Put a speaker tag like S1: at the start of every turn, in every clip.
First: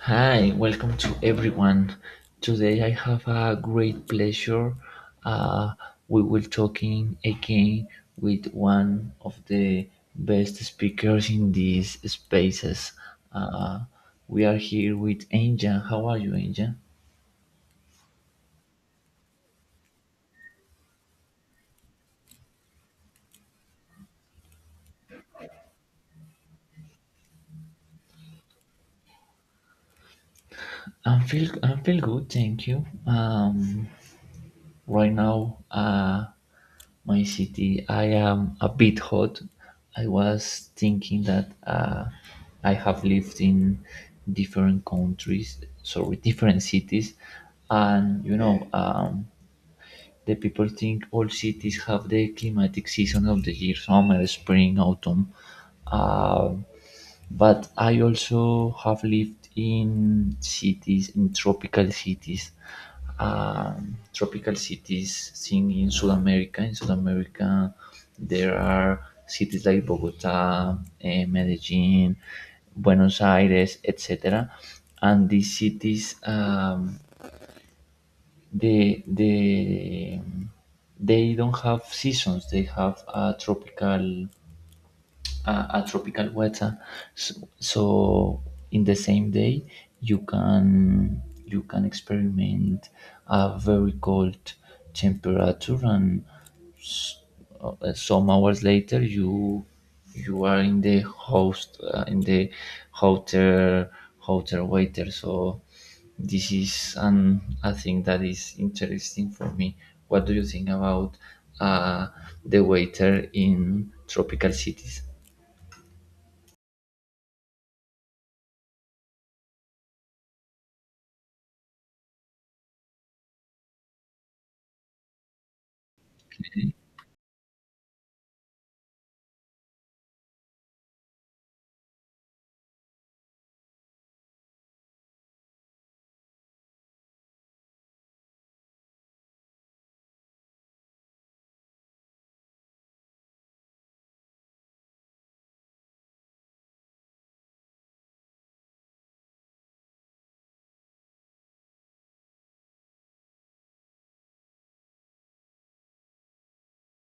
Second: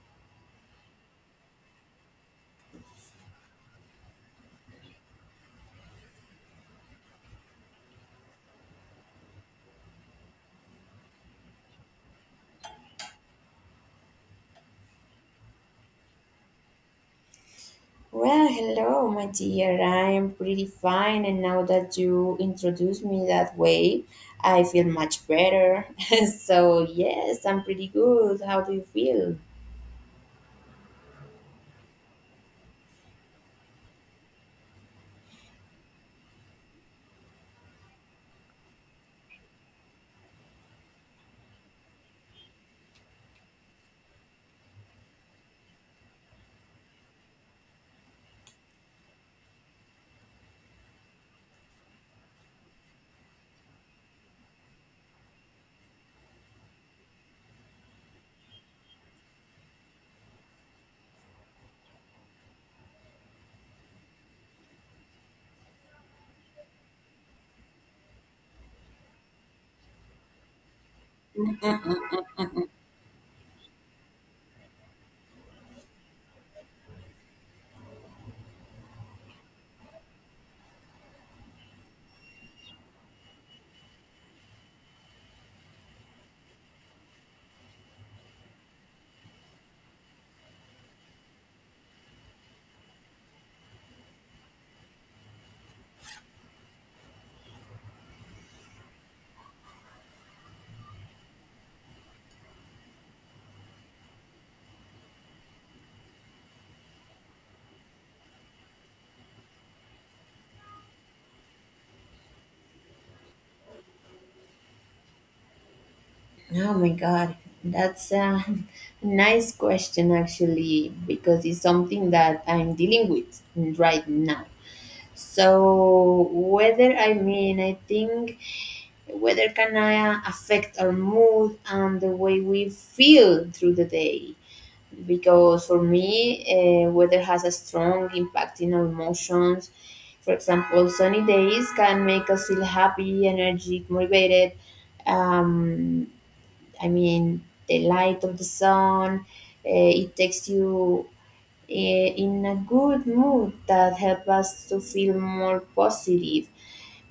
S1: Hi, welcome to everyone. Today I have a great pleasure. Uh, we will talking again with one of the best speakers in these spaces. Uh, we are here with Angel. How are you, Angel?
S2: Well, hello, my dear. I am pretty fine, and now that you introduced me that way, I feel much better. Yes, I'm pretty good. How do you feel?
S1: I feel good, thank you. Right now my city I am a bit hot I was thinking that I have lived in different countries sorry different cities and the people think all cities have the climatic season of the year, summer, spring, autumn. Um, but I also have lived in cities, in tropical cities. Tropical cities, thing in South America. In South America, there are cities like Bogota, Medellin,
S2: Mm-mm-mm.
S1: Buenos Aires, etc. And these cities the the they don't have seasons. They have a tropical a tropical weather. So, in the same day, you can experiment a very cold temperature and some hours later, you are in the hotel hotel waiter. So this is an a thing that is interesting for me. What do you think about uh, the waiter in tropical cities?
S2: Oh my God, that's a nice question actually, because it's something that I'm dealing with right now. So, whether I think whether can I affect our mood and the way we feel through the day. Because for me, weather has a strong impact in our emotions. For example, sunny days can make us feel happy, energetic, motivated. Um, I mean, the light of the sun, it takes you in a good mood that help us to feel more positive.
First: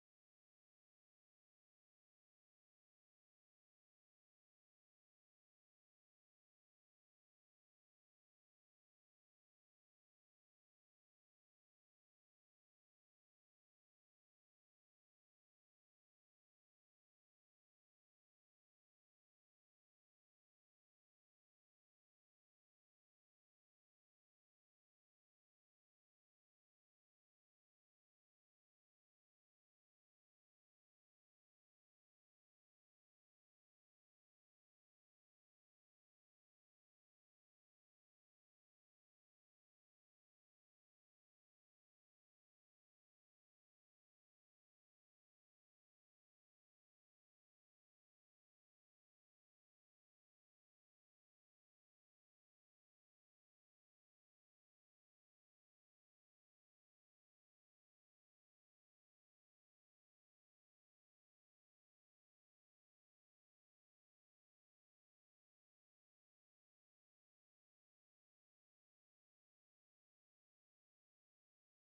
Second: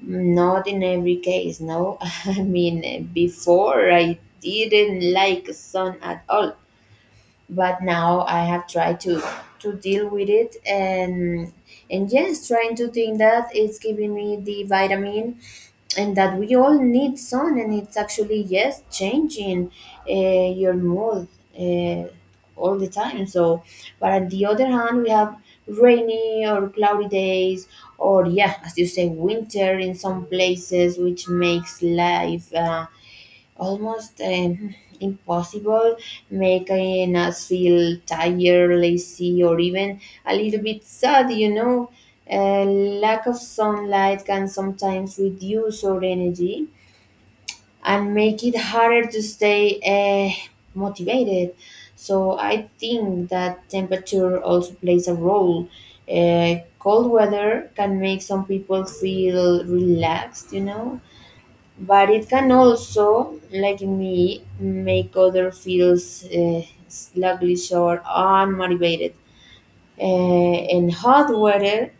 S2: Not in every case, no. I mean, before I didn't like sun at all, but now I have tried to deal with it, and yes, trying to think that it's giving me the vitamin and that we all need sun, and it's actually yes changing your mood uh, all the time. So but on the other hand we have rainy or cloudy days, or yeah, as you say, winter in some places, which makes life almost impossible, making us feel tired, lazy, or even a little bit sad, you know. Lack of sunlight can sometimes reduce our energy and make it harder to stay motivated. So I think that temperature also plays a role. Cold weather can make some people feel relaxed, you know, but it can also, like me, make others feel sluggish or unmotivated. And hot weather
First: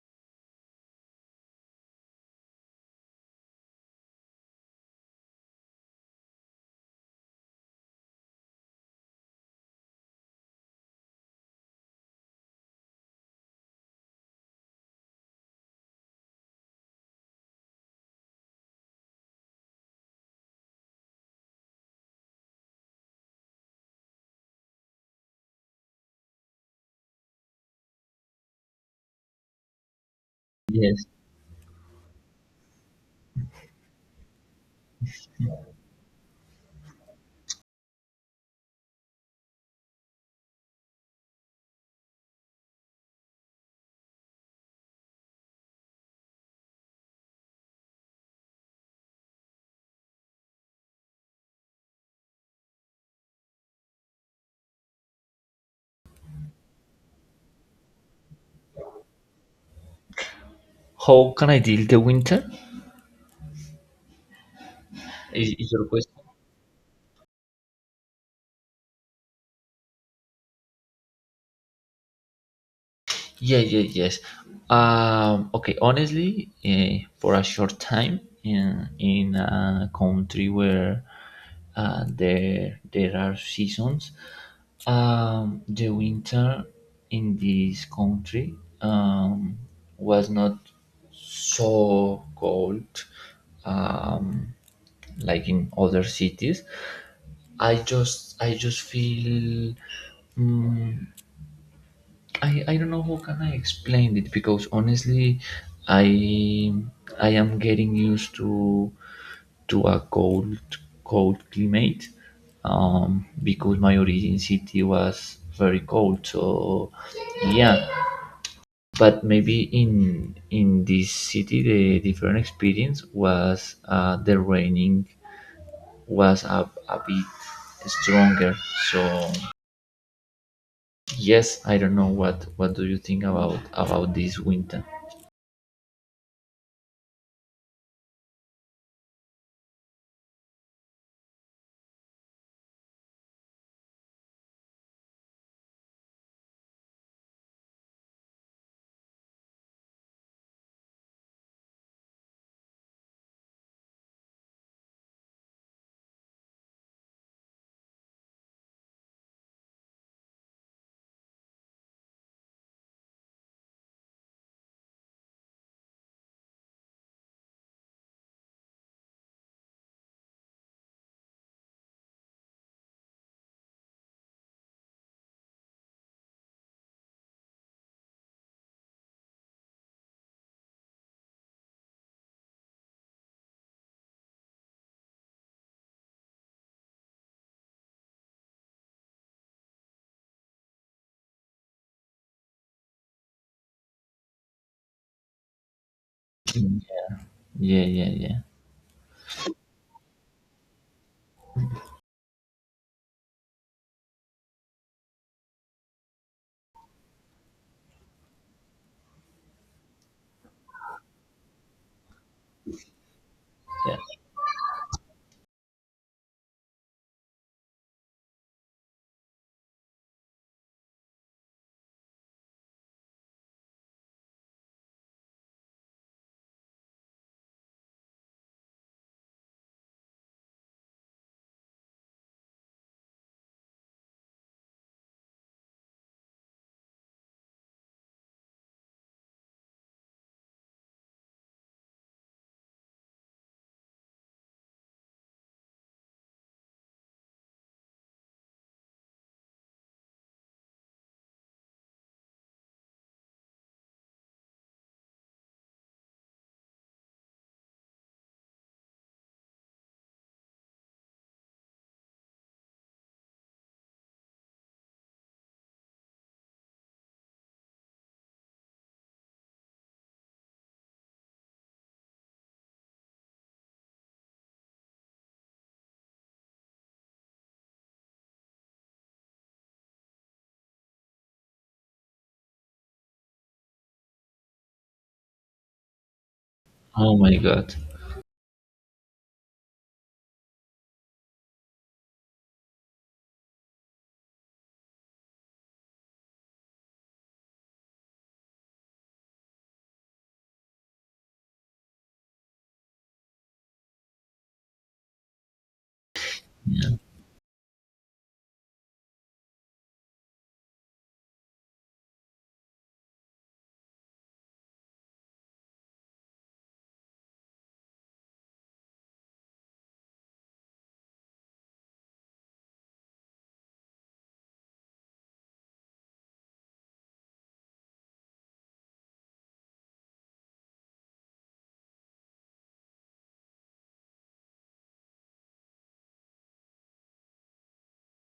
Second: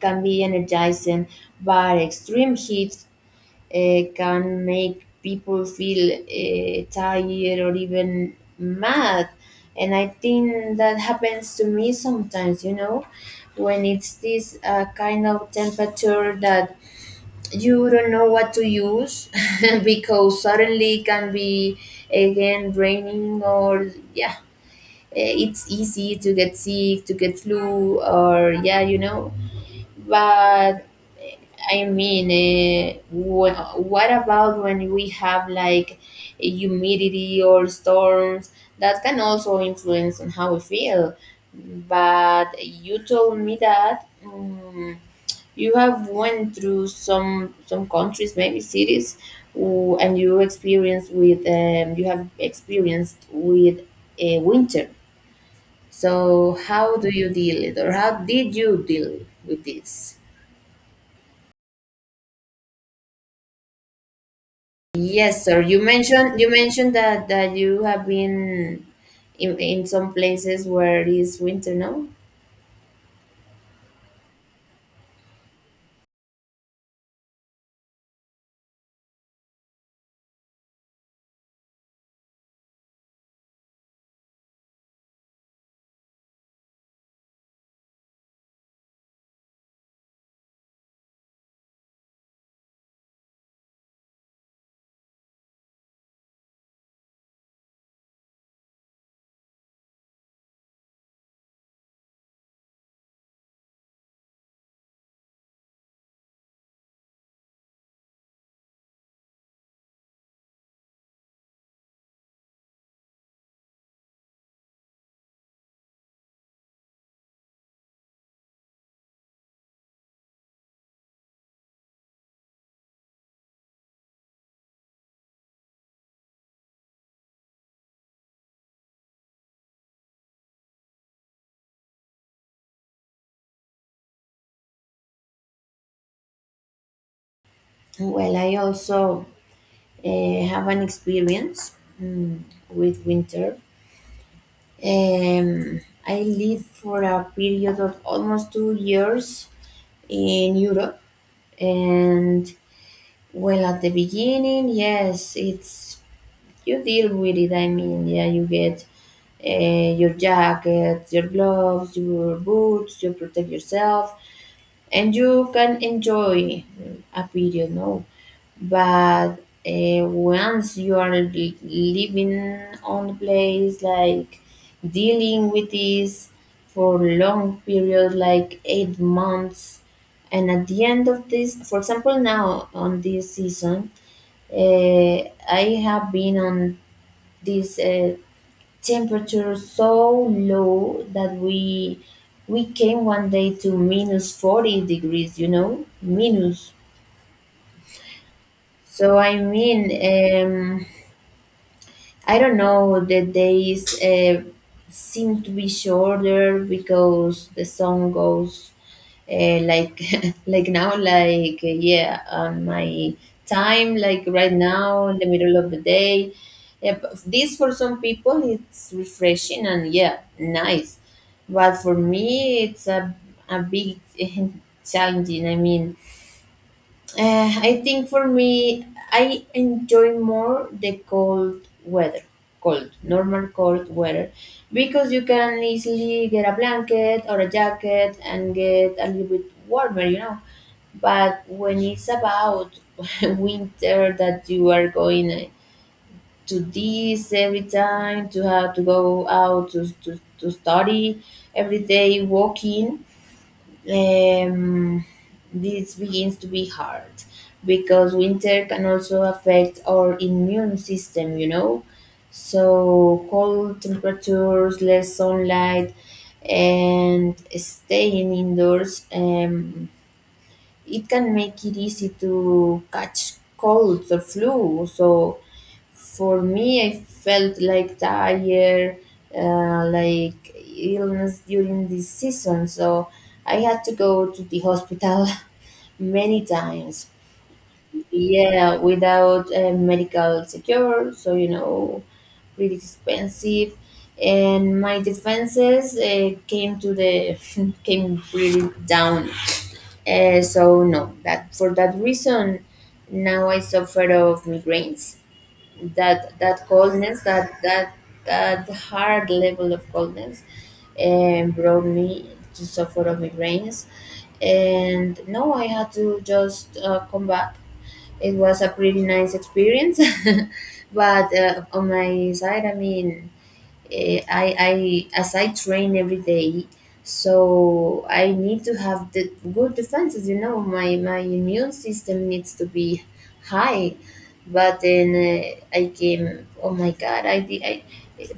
S2: can be energizing, but extreme heat can make people feel tired or even mad. And I think that happens to me sometimes, you know, when it's this kind of temperature that you don't know what to use because suddenly it can be again raining or yeah, it's easy to get sick, to get flu, or yeah, you know, but
S1: Yes.
S2: I mean, what about when we have like humidity or storms? That can also influence on how we feel. But you told me that you have went through some countries, maybe cities, who, and you experienced with you have experienced with a winter. So how do you deal it, or how did you deal with this?
S1: How can I deal the winter?
S2: Yes, sir.
S1: Is
S2: You
S1: your question?
S2: mentioned you mentioned that that you have been in some places where it is winter, no?
S1: Yeah, yeah, yes. Okay, honestly, for a short time in a country where there are seasons, the winter in this country um, was not so cold um, like in other cities. I just feel. mm, I don't know how can I explain it because honestly, I I am getting used to a cold climate because my origin city was very cold. So yeah, but maybe in this city the different experience was the raining was a bit stronger. So yes, I don't know what do you think about this winter.
S2: Well, I also have an experience mm, with winter. Um, I lived for a period of almost 2 years in Europe, and well, at the beginning, yes, it's you deal with it. I mean, yeah, you get your jacket, your gloves, your boots, you protect yourself, and you can enjoy a period, no? But once you are living on the place, like dealing with this for long period, like 8 months, and at the end of this, for example, now on this season, uh, I have been on this temperature so low that we came one day to minus 40 degrees, you know, minus.
S1: Yeah, yeah, yeah,
S2: So I mean, I don't know, the days seem to be shorter because the sun goes like like now, like yeah, on my
S1: yeah.
S2: time, like right now in the middle of the day. Yeah, but this for some people it's refreshing and yeah, nice. But for me, it's a big challenging. I mean, I think for me, I enjoy more the cold weather, cold, normal cold weather, because you can easily get a blanket or a jacket and get a little bit warmer, you know. But when it's about winter that you are going to this every time, to have to go out to study every day, walking. Um, this begins to be hard because winter can also affect our immune system, you know. So, cold temperatures, less sunlight, and staying indoors, it can make it easy to catch colds or flu. So, for me, I felt like tired, like illness during this season, so I had to go to the hospital many times.
S1: Oh my God.
S2: Yeah, without medical secure, so you know, pretty expensive. And my defenses came to the came really down. So no, that for that reason, now I suffer of migraines that that
S1: Yeah.
S2: coldness that that that hard level of coldness and brought me to suffer of migraines, and no, I had to just come back. It was a pretty nice experience but on my side I mean, I as I train every day, so I need to have the good defenses. You know, my immune system needs to be high. But then I came. Oh my God! I did. I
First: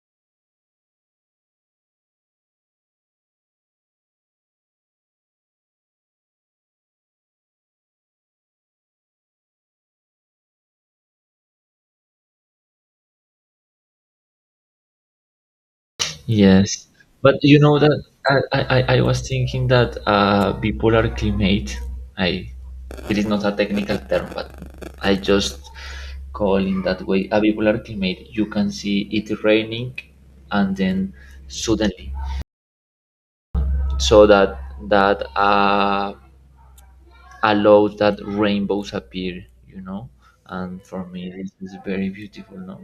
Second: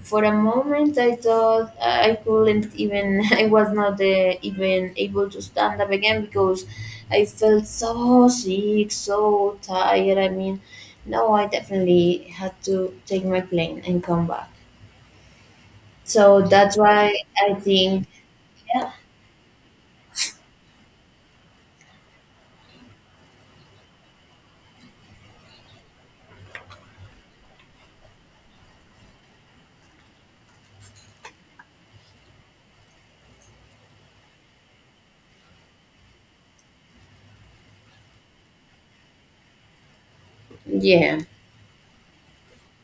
S2: for a moment I thought I couldn't even. I was not even able to stand up again because I felt so sick, so tired. I mean, no, I definitely had to take my plane and come back. So that's
S1: Yes,
S2: why
S1: but
S2: I
S1: you know that
S2: think,
S1: I, I, I
S2: yeah,
S1: I was thinking that bipolar climate. I it is not a technical term, but I just call in that way. A bipolar climate. You can see it raining, and then suddenly, so that that allows that rainbows appear. You know, and for
S2: yeah,
S1: me, this is very beautiful. No.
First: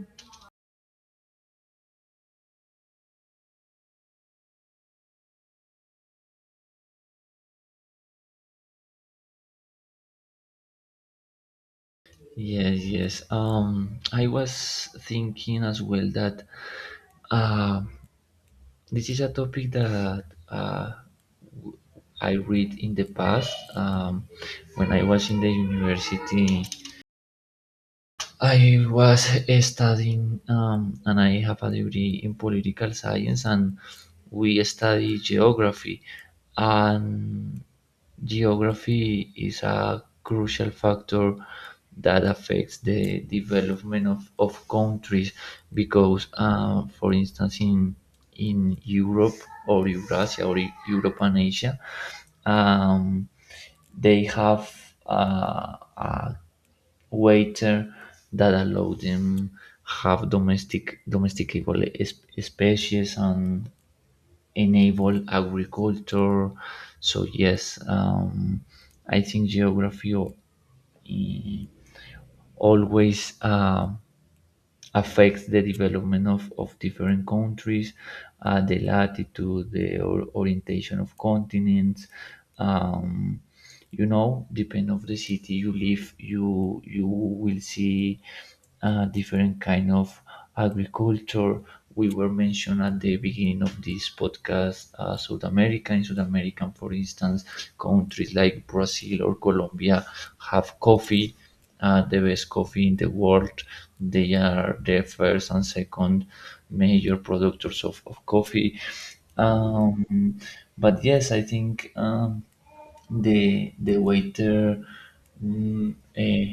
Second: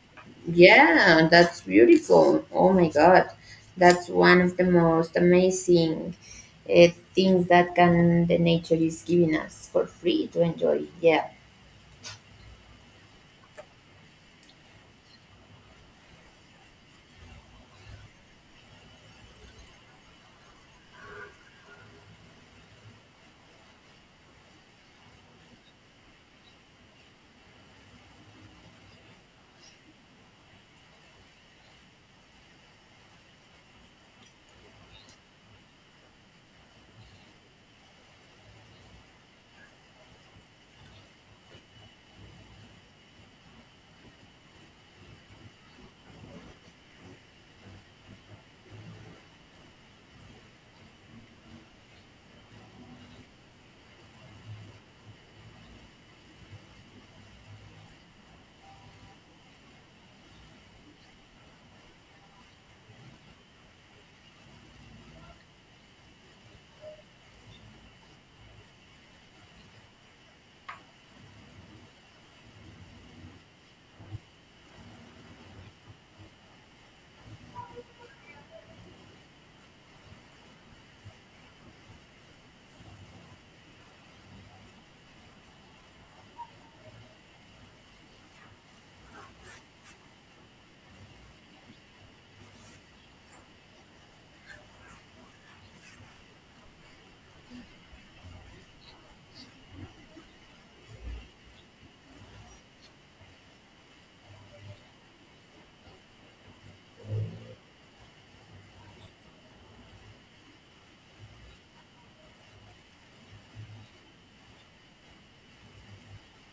S2: yeah, that's beautiful. Oh my God, that's one of the most amazing uh, things that can the nature is giving us for free to enjoy. Yeah.
S1: Yes, yes. I was thinking as well that uh, this is a topic that uh, w- I read in the past. When I was in the university, I was studying and I have a degree in political science, and we study geography. And geography is a crucial factor that affects the development of countries because, for instance, in Europe or Eurasia or Europe and Asia, um, they have a waiter that allow them have domestic domesticable species and enable agriculture. So yes, I think geography i- always. Affects the development of different countries, the latitude, the orientation of continents. Um, you know, depend of the city you live, you will see different kind of agriculture. We were mentioned at the beginning of this podcast, South America. In South America, for instance, countries like Brazil or Colombia have coffee the best coffee in the world. They are the first and second major producers of coffee. Um, but yes, I think the waiter mm, eh,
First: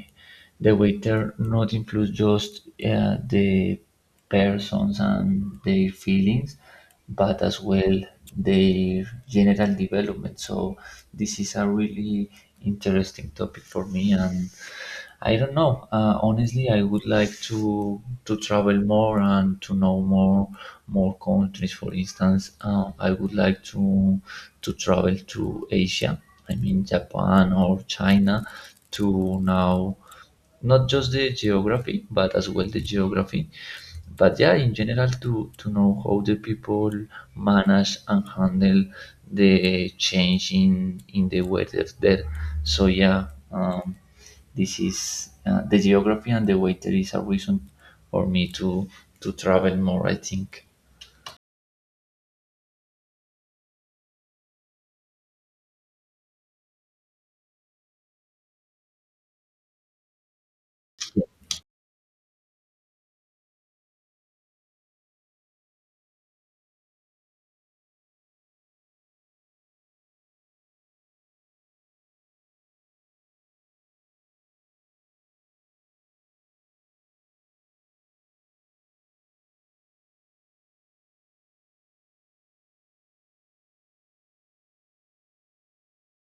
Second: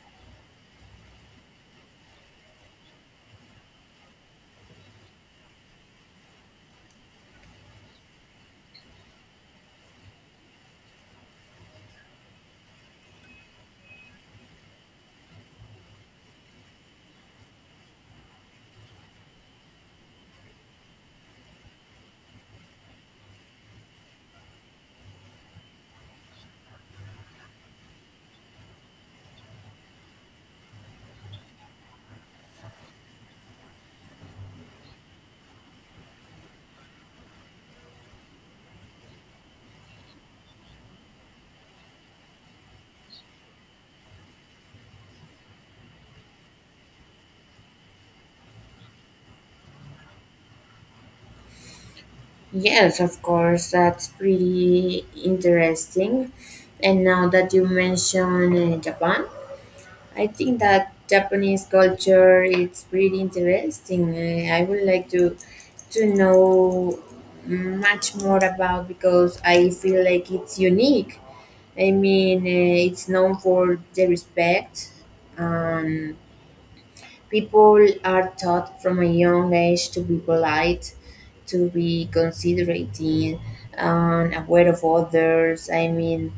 S1: the waiter not includes just the persons and their feelings but as well their general development. So this is a really interesting topic for me, and I don't know. Honestly, I would like to travel more and to know more more countries. For instance, I would like to travel to Asia. I mean, Japan or China to now not just the geography but as well the geography but yeah in general to know how the people manage and handle the change in the weather there so um, this is the geography and the weather is a reason for me to travel more I think
S2: Yes, of course, that's pretty interesting. And now that you mention Japan, I think that Japanese culture it's pretty interesting. I would like to know much more about because I feel like it's unique. I mean, it's known for the respect. Um, people are taught from a young age to be polite, to be considerate, and aware of others. I mean,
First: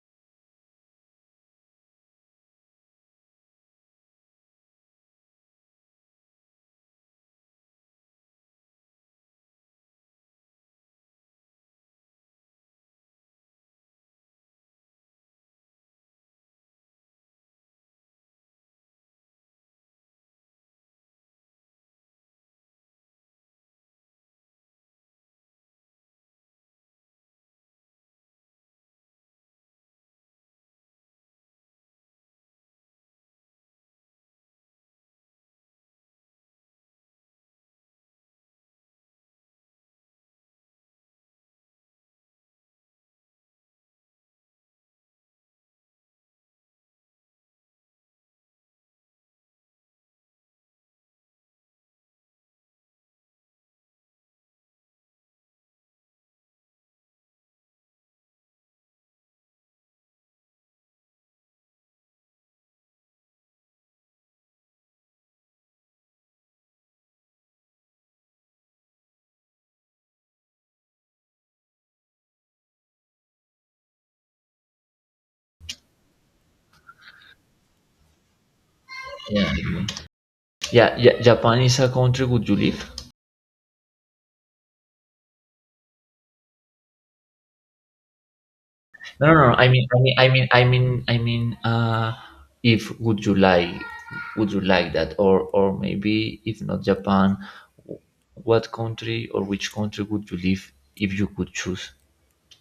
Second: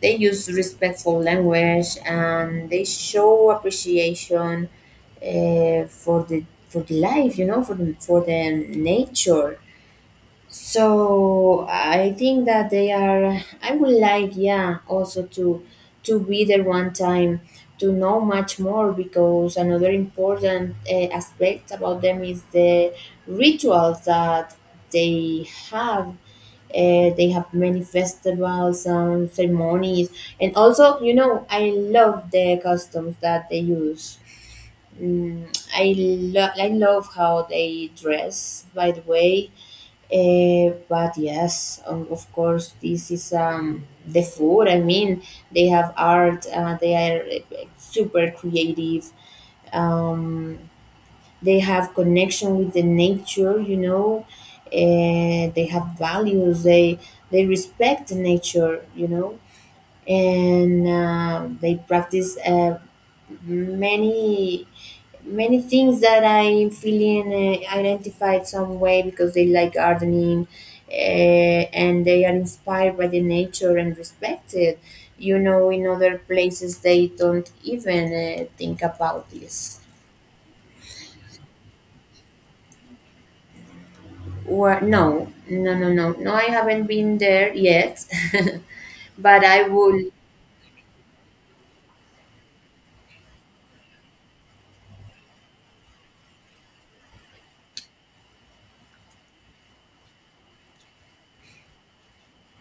S2: they use respectful language and they show appreciation for the life, you know, for the nature. So I think that they are. I would like, yeah, also to be there one time to know much more because another important aspect about them is the rituals that they have. They have many festivals and ceremonies, and also, you know, I love the customs that they use. Mm, I I love how they dress, by the way, but yes, of course, this is the food. I mean, they have art. They are super creative. Um, they have connection with the nature. You know, they have values. They respect the nature. You know, and they practice many many things that I'm feeling identified some way because they like gardening, and they are inspired by the nature and respected. You know, in other places they don't even think about
S1: yeah
S2: this.
S1: yeah japan is a country would you live
S2: Or no, no, no, no, no. I haven't been there yet,
S1: No,
S2: but
S1: no, no. I
S2: I
S1: mean, I
S2: would
S1: mean, I mean, I mean, I mean. If would you like, would you like that, or maybe if not Japan, w- what country or which country would you live if you could choose,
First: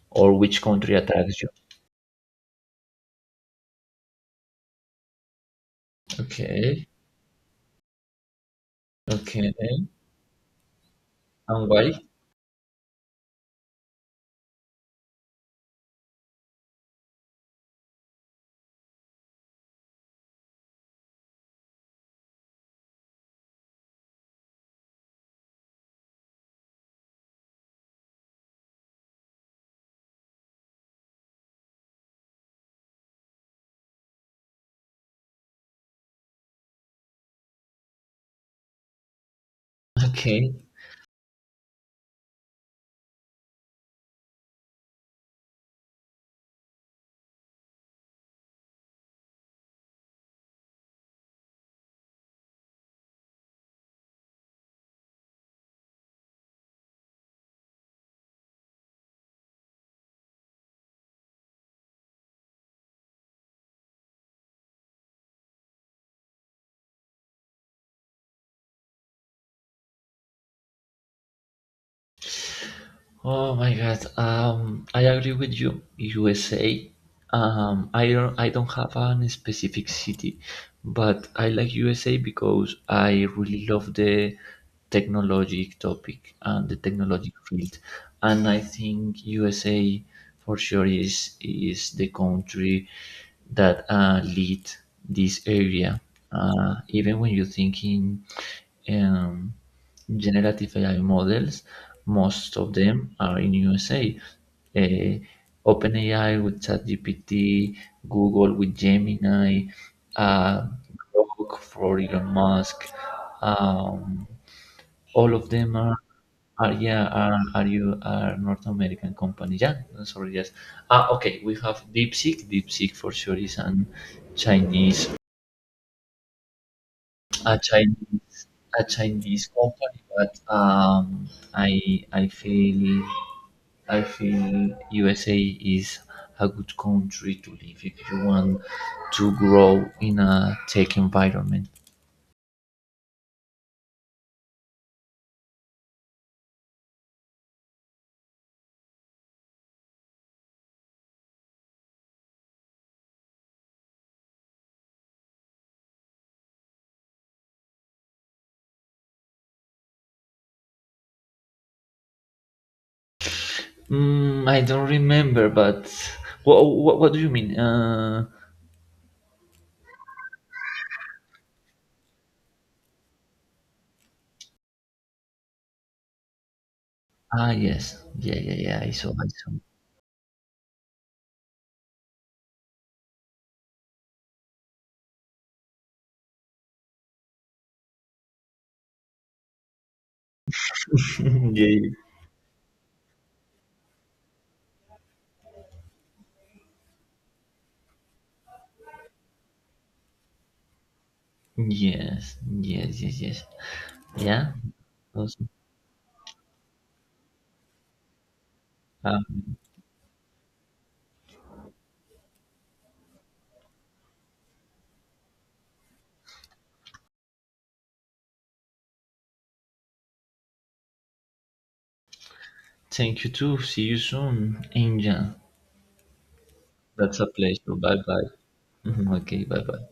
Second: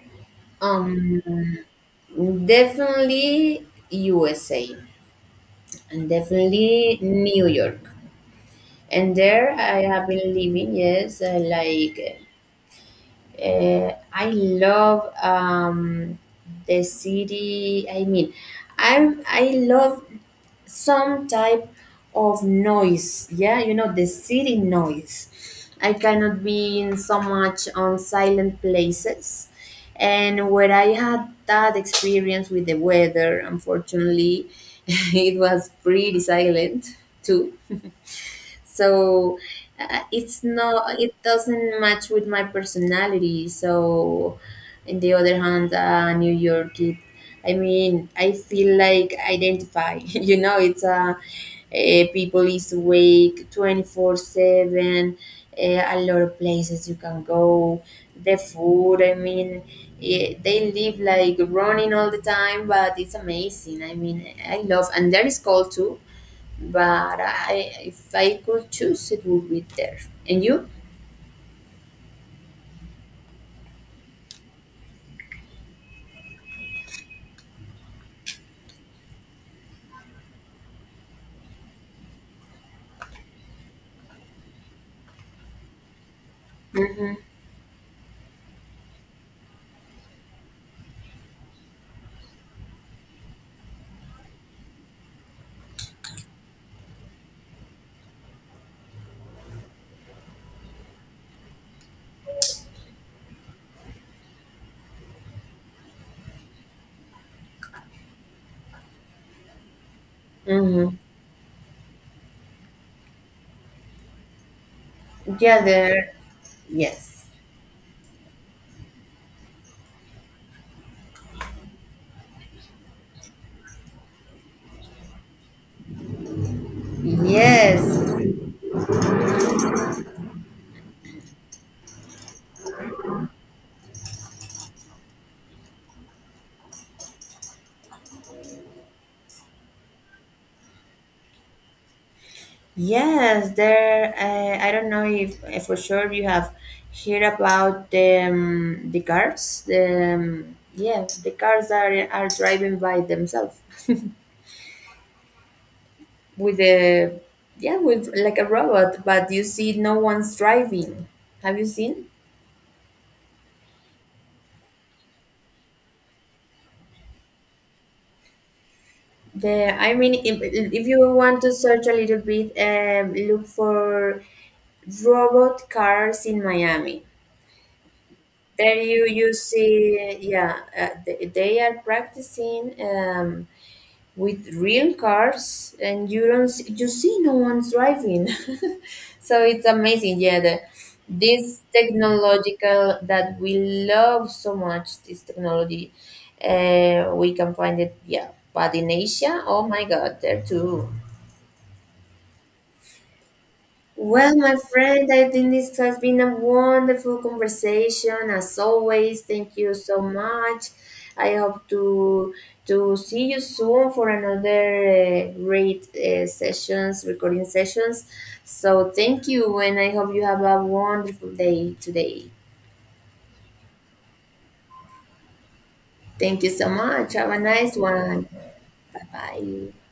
S1: or which country attracts you?
S2: um, definitely USA and
S1: Okay,
S2: definitely New York. And there
S1: okay,
S2: I have been living. Yes,
S1: and why?
S2: like I love the city. I mean, I love some type of noise. Yeah, you know the city noise. I cannot be in so much on silent places. And where I had that experience with the weather, unfortunately, it was pretty silent too, so it's
S1: Okay,
S2: not, it doesn't match with my personality. So on the other hand New York, it I mean, I feel like identify, you know, it's a people is awake 24/7. A lot of places you can go, the food, I mean, they live like running all the time, but it's amazing, I mean I love, and there is cold too, but I, if I could choose, it would be there. And you?
S1: oh my God. I agree with you. USA. I don't. I don't have a specific city, but I like USA because I really love the technology topic and the
S2: Mm-hmm.
S1: technology field, and I think USA for sure is the country that lead this area. Even when you think in um, generative AI models. Most of them are in USA. Uh, OpenAI with ChatGPT, Google with Gemini, uh,
S2: Mm-hmm.
S1: Grok for Elon Musk. Um, all of
S2: Yeah,
S1: them
S2: there.
S1: are yeah
S2: Yes.
S1: are you are North American companies. Yeah, no, sorry, yes. Ah, okay. We have DeepSeek. DeepSeek for sure is an Chinese a
S2: Yes.
S1: Chinese a Chinese company, but I feel USA is a good country to live if you want to grow in a tech environment.
S2: Yes, there. I don't know if for sure you have heard about the cars. The yeah, the cars are driving by themselves with a yeah with like a robot, but you see no one's driving. Have you seen?
S1: I don't remember, but what do you mean?
S2: Yeah, I mean, if you want to search a little bit, look for robot cars in Miami.
S1: Yes, yeah.
S2: There you
S1: I
S2: you see, yeah, they are practicing with real cars, and you don't see, you see no one's driving. So it's amazing, yeah. The,
S1: saw.
S2: this
S1: Yeah.
S2: technological that we love so much, this technology, we can find it, yeah. But in Asia, oh my God, there too.
S1: Yes, yes, yes, yes.
S2: Well,
S1: Yeah.
S2: my friend, I
S1: Awesome.
S2: think this has been a wonderful conversation as always.
S1: Um,
S2: Thank you so much. I hope to see you soon for another great sessions, recording sessions. So thank you, and I hope you have a wonderful day today.
S1: thank you too. See you soon, Angel.
S2: Thank you so much.
S1: That's a
S2: Have a
S1: pleasure.
S2: nice
S1: Bye
S2: one.
S1: bye.
S2: Bye
S1: Okay, bye
S2: bye.
S1: bye.